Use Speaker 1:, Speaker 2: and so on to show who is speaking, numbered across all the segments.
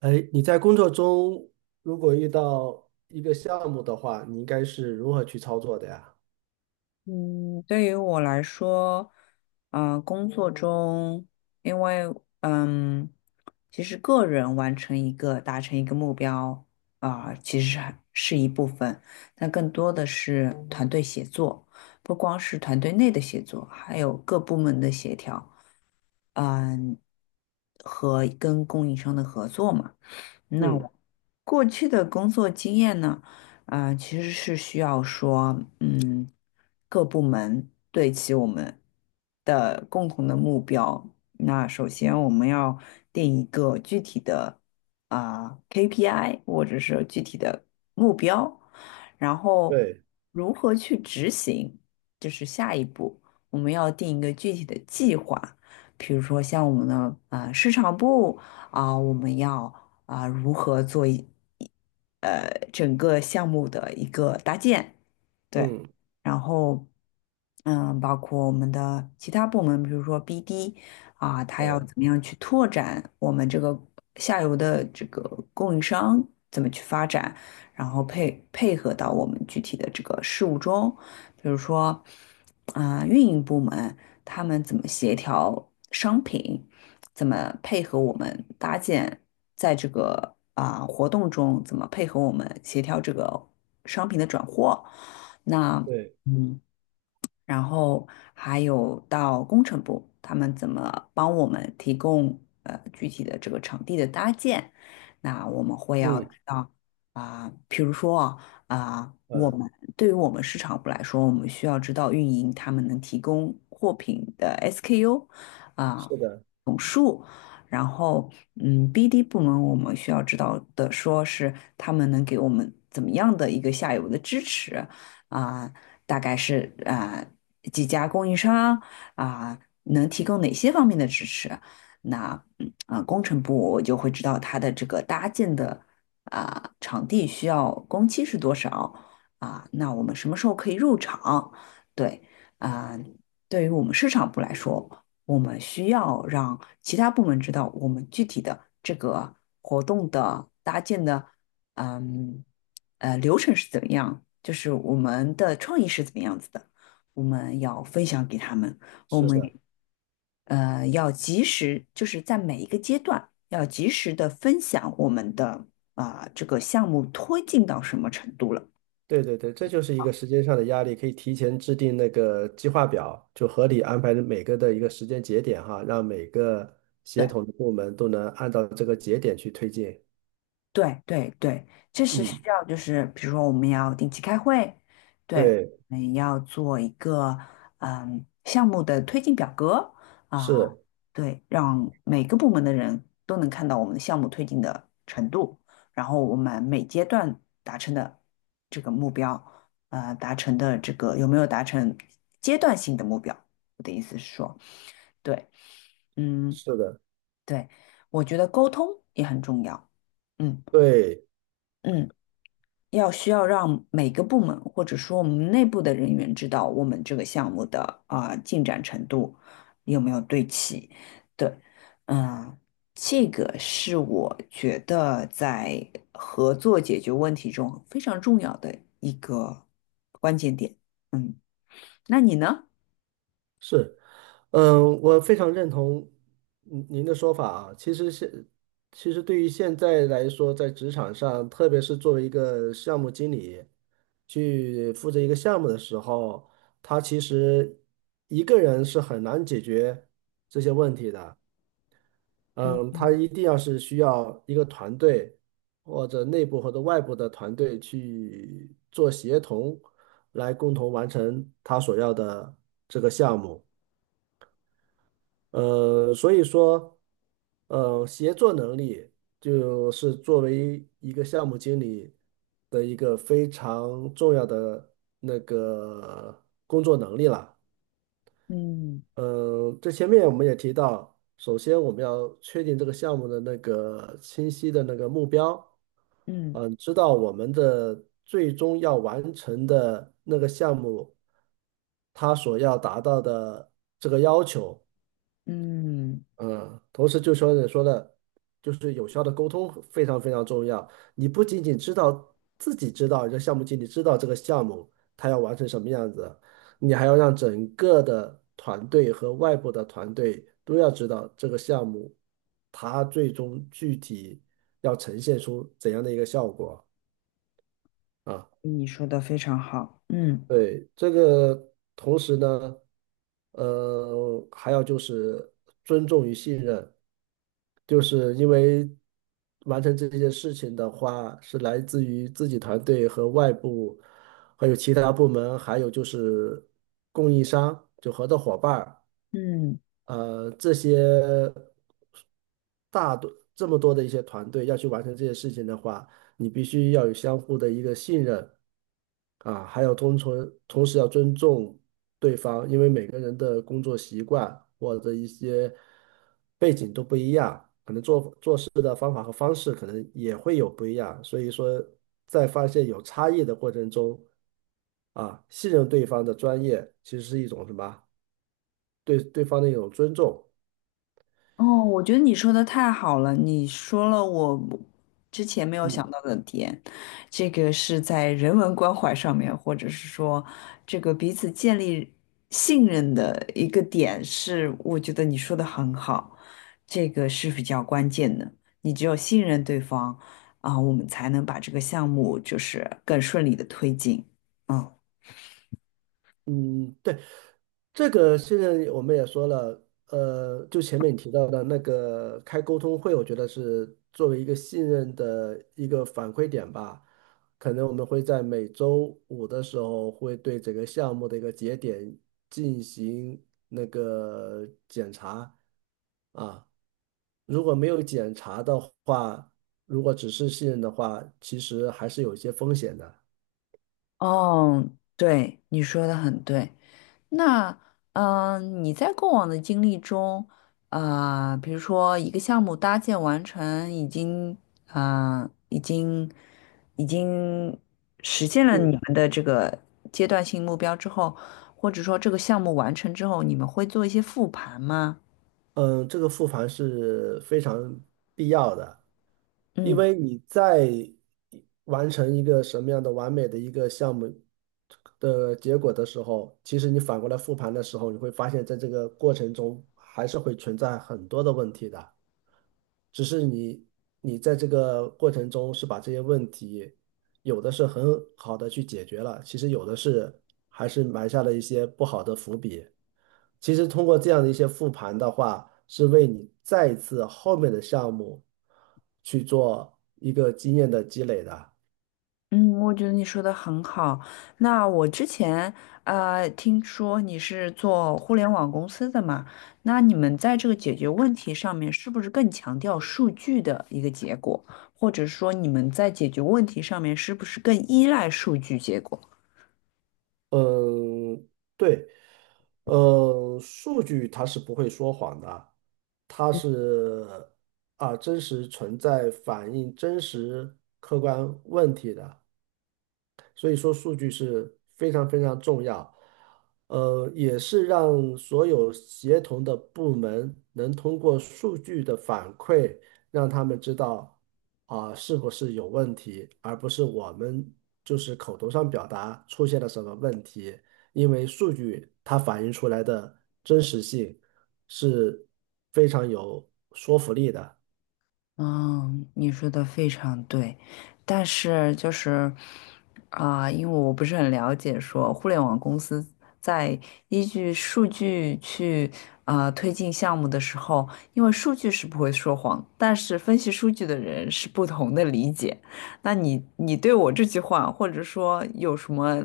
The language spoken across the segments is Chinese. Speaker 1: 哎，你在工作中如果遇到一个项目的话，你应该是如何去操作的呀？
Speaker 2: 嗯，对于我来说，工作中，因为嗯，其实个人完成一个达成一个目标，其实还是一部分，但更多的是团队协作，不光是团队内的协作，还有各部门的协调，嗯，和跟供应商的合作嘛。那
Speaker 1: 嗯，
Speaker 2: 我过去的工作经验呢，其实是需要说，各部门对齐我们的共同的目标。那首先我们要定一个具体的KPI 或者是具体的目标，然后
Speaker 1: 对，
Speaker 2: 如何去执行，就是下一步，我们要定一个具体的计划。比如说像我们的市场部我们要。如何做整个项目的一个搭建，对，
Speaker 1: 嗯
Speaker 2: 然后包括我们的其他部门，比如说 BD 他要
Speaker 1: 嗯，
Speaker 2: 怎么样去拓展我们这个下游的这个供应商怎么去发展，然后配合到我们具体的这个事务中，比如说运营部门。他们怎么协调商品，怎么配合我们搭建，在这个活动中怎么配合我们协调这个商品的转货。那
Speaker 1: 对，
Speaker 2: 嗯，然后还有到工程部，他们怎么帮我们提供具体的这个场地的搭建，那我们会要
Speaker 1: 嗯
Speaker 2: 知道啊，比如说啊，啊我
Speaker 1: 嗯，
Speaker 2: 们对于我们市场部来说，我们需要知道运营他们能提供货品的 SKU 啊
Speaker 1: 是的，
Speaker 2: 总数。然后，BD 部门我们需要知道的，说是他们能给我们怎么样的一个下游的支持，啊、大概是几家供应商啊、能提供哪些方面的支持。那工程部我就会知道它的这个搭建的场地需要工期是多少那我们什么时候可以入场？对啊、对于我们市场部来说，我们需要让其他部门知道我们具体的这个活动的搭建的嗯流程是怎么样，就是我们的创意是怎么样子的，我们要分享给他们，我
Speaker 1: 是
Speaker 2: 们
Speaker 1: 的，
Speaker 2: 要及时，就是在每一个阶段要及时的分享我们的这个项目推进到什么程度了。
Speaker 1: 对对对，这就是一个时间上的压力，可以提前制定那个计划表，就合理安排每个的一个时间节点哈，让每个协
Speaker 2: 对。
Speaker 1: 同的部门都能按照这个节点去推进。
Speaker 2: 对对对，这是需
Speaker 1: 嗯，
Speaker 2: 要，就是比如说我们要定期开会，对，
Speaker 1: 对，
Speaker 2: 我们要做一个项目的推进表格啊，
Speaker 1: 是
Speaker 2: 对，让每个部门的人都能看到我们的项目推进的程度，然后我们每阶段达成的这个目标，呃，达成的这个有没有达成阶段性的目标？我的意思是说，对，嗯，
Speaker 1: 是的，
Speaker 2: 对，我觉得沟通也很重要，嗯
Speaker 1: 对，
Speaker 2: 嗯。要需要让每个部门或者说我们内部的人员知道我们这个项目的进展程度有没有对齐。对，嗯，这个是我觉得在合作解决问题中非常重要的一个关键点。嗯，那你呢？
Speaker 1: 是。嗯，我非常认同您的说法啊。其实对于现在来说，在职场上，特别是作为一个项目经理，去负责一个项目的时候，他其实一个人是很难解决这些问题的。
Speaker 2: 嗯
Speaker 1: 嗯，他
Speaker 2: 嗯
Speaker 1: 一定要是需要一个团队，或者内部或者外部的团队去做协同，来共同完成他所要的这个项目。所以说，协作能力就是作为一个项目经理的一个非常重要的那个工作能力了。
Speaker 2: 嗯
Speaker 1: 嗯，这前面我们也提到，首先我们要确定这个项目的那个清晰的那个目标，
Speaker 2: 嗯
Speaker 1: 嗯，知道我们的最终要完成的那个项目，它所要达到的这个要求。
Speaker 2: 嗯，
Speaker 1: 嗯，同时就说你说的，就是有效的沟通非常非常重要。你不仅仅知道自己知道这项目经理知道这个项目他要完成什么样子，你还要让整个的团队和外部的团队都要知道这个项目他最终具体要呈现出怎样的一个效果啊。
Speaker 2: 你说的非常好。嗯
Speaker 1: 对，这个同时呢，还要就是尊重与信任，就是因为完成这件事情的话，是来自于自己团队和外部，还有其他部门，还有就是供应商，就合作伙伴儿。
Speaker 2: 嗯。
Speaker 1: 这些大多这么多的一些团队要去完成这些事情的话，你必须要有相互的一个信任啊，还有同存，同时要尊重对方，因为每个人的工作习惯或者一些背景都不一样，可能做事的方法和方式可能也会有不一样，所以说在发现有差异的过程中啊，信任对方的专业其实是一种什么？对对方的一种尊重。
Speaker 2: 哦，我觉得你说的太好了，你说了我之前没有想
Speaker 1: 嗯
Speaker 2: 到的点，这个是在人文关怀上面，或者是说这个彼此建立信任的一个点是，我觉得你说的很好，这个是比较关键的。你只有信任对方,我们才能把这个项目就是更顺利的推进。嗯，
Speaker 1: 嗯，这个现在我们也说了，就前面你提到的那个开沟通会，我觉得是作为一个信任的一个反馈点吧。可能我们会在每周五的时候，会对整个项目的一个节点进行那个检查啊。如果没有检查的话，如果只是信任的话，其实还是有一些风险的。
Speaker 2: 哦，对，你说的很对。那嗯、你在过往的经历中，比如说一个项目搭建完成，已经啊、呃已经已经实现了
Speaker 1: 嗯。
Speaker 2: 你们的这个阶段性目标之后，或者说这个项目完成之后，你们会做一些复盘吗？
Speaker 1: 嗯，这个复盘是非常必要的，因
Speaker 2: 嗯。
Speaker 1: 为你在完成一个什么样的完美的一个项目的结果的时候，其实你反过来复盘的时候，你会发现在这个过程中还是会存在很多的问题的，只是你在这个过程中是把这些问题。有的是很好的去解决了，其实有的是还是埋下了一些不好的伏笔。其实通过这样的一些复盘的话，是为你再一次后面的项目去做一个经验的积累的。
Speaker 2: 嗯，我觉得你说的很好。那我之前听说你是做互联网公司的嘛，那你们在这个解决问题上面是不是更强调数据的一个结果，或者说你们在解决问题上面是不是更依赖数据结果？
Speaker 1: 嗯，对，嗯，数据它是不会说谎的，它是啊真实存在、反映真实客观问题的。所以说数据是非常非常重要，也是让所有协同的部门能通过数据的反馈，让他们知道啊，是不是有问题，而不是我们就是口头上表达出现了什么问题，因为数据它反映出来的真实性是非常有说服力的。
Speaker 2: 嗯，你说的非常对，但是就是因为我不是很了解说互联网公司在依据数据去推进项目的时候，因为数据是不会说谎，但是分析数据的人是不同的理解。那你对我这句话，或者说有什么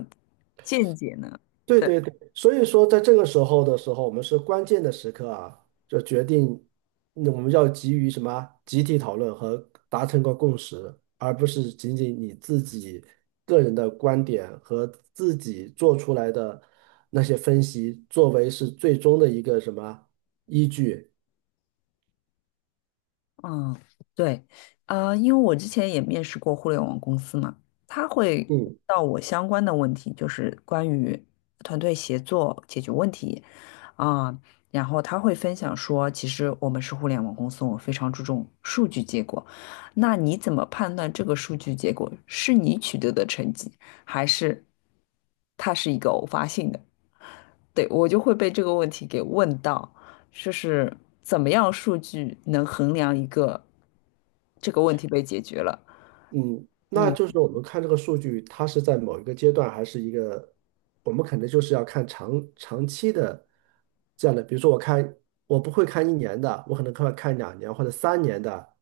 Speaker 2: 见解呢？
Speaker 1: 对
Speaker 2: 对。
Speaker 1: 对对，所以说在这个时候，我们是关键的时刻啊，就决定那我们要急于什么集体讨论和达成个共识，而不是仅仅你自己个人的观点和自己做出来的那些分析作为是最终的一个什么依据。
Speaker 2: 嗯，对，因为我之前也面试过互联网公司嘛，他会问
Speaker 1: 嗯，
Speaker 2: 到我相关的问题，就是关于团队协作解决问题，啊、然后他会分享说，其实我们是互联网公司，我们非常注重数据结果。那你怎么判断这个数据结果是你取得的成绩，还是它是一个偶发性的？对，我就会被这个问题给问到，就是怎么样数据能衡量一个这个问题被解决了
Speaker 1: 嗯，那就是我们看这个数据，它是在某一个阶段，还是一个，我们可能就是要看长期的这样的。比如说，我看我不会看一年的，我可能看看两年或者三年的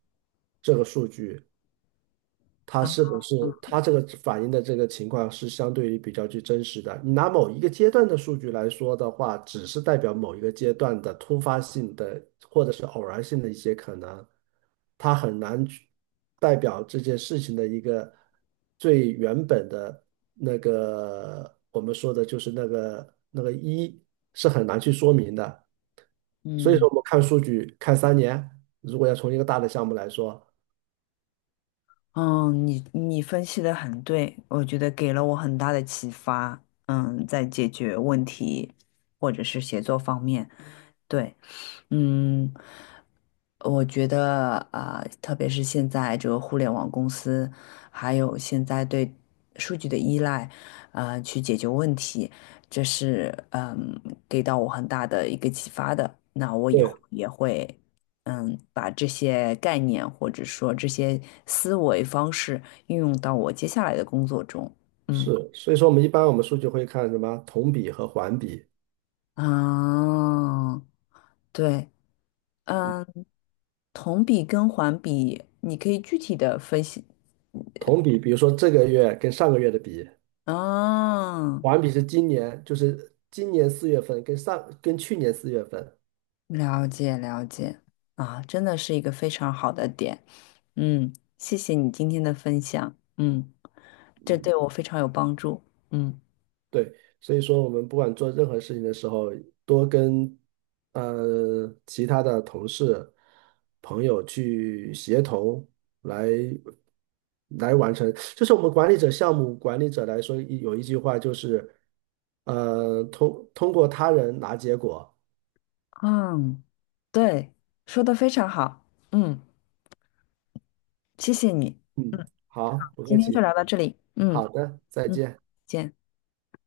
Speaker 1: 这个数据，它
Speaker 2: 啊？
Speaker 1: 是不是它这个反映的这个情况是相对于比较具真实的。你拿某一个阶段的数据来说的话，只是代表某一个阶段的突发性的或者是偶然性的一些可能，它很难去代表这件事情的一个最原本的那个我们说的就是那个那个一是很难去说明的。所以说，
Speaker 2: 嗯
Speaker 1: 我们看数据看三年，如果要从一个大的项目来说。
Speaker 2: 嗯，你你分析的很对，我觉得给了我很大的启发。嗯，在解决问题或者是写作方面，对。嗯，我觉得特别是现在这个互联网公司，还有现在对数据的依赖，去解决问题，这是给到我很大的一个启发的。那我以后
Speaker 1: 对。
Speaker 2: 也会把这些概念或者说这些思维方式运用到我接下来的工作中。嗯
Speaker 1: 是，所以说我们一般我们数据会看什么同比和环比。
Speaker 2: 啊，对，嗯。同比跟环比，你可以具体的分析。
Speaker 1: 同比，比如说这个月跟上个月的比，
Speaker 2: 啊，
Speaker 1: 环比是今年，就是今年四月份跟上跟去年四月份。
Speaker 2: 了解了解，啊，真的是一个非常好的点。嗯，谢谢你今天的分享。嗯，这
Speaker 1: 嗯，
Speaker 2: 对我非常有帮助。嗯
Speaker 1: 对。所以说我们不管做任何事情的时候，多跟其他的同事、朋友去协同来来完成。就是我们管理者、项目管理者来说，有一句话就是，通过他人拿结果。
Speaker 2: 嗯，对，说的非常好。嗯，谢谢你。
Speaker 1: 嗯，
Speaker 2: 嗯，
Speaker 1: 好，不客
Speaker 2: 今天就
Speaker 1: 气。
Speaker 2: 聊到这里。嗯
Speaker 1: 好的，再
Speaker 2: 嗯，
Speaker 1: 见。
Speaker 2: 见。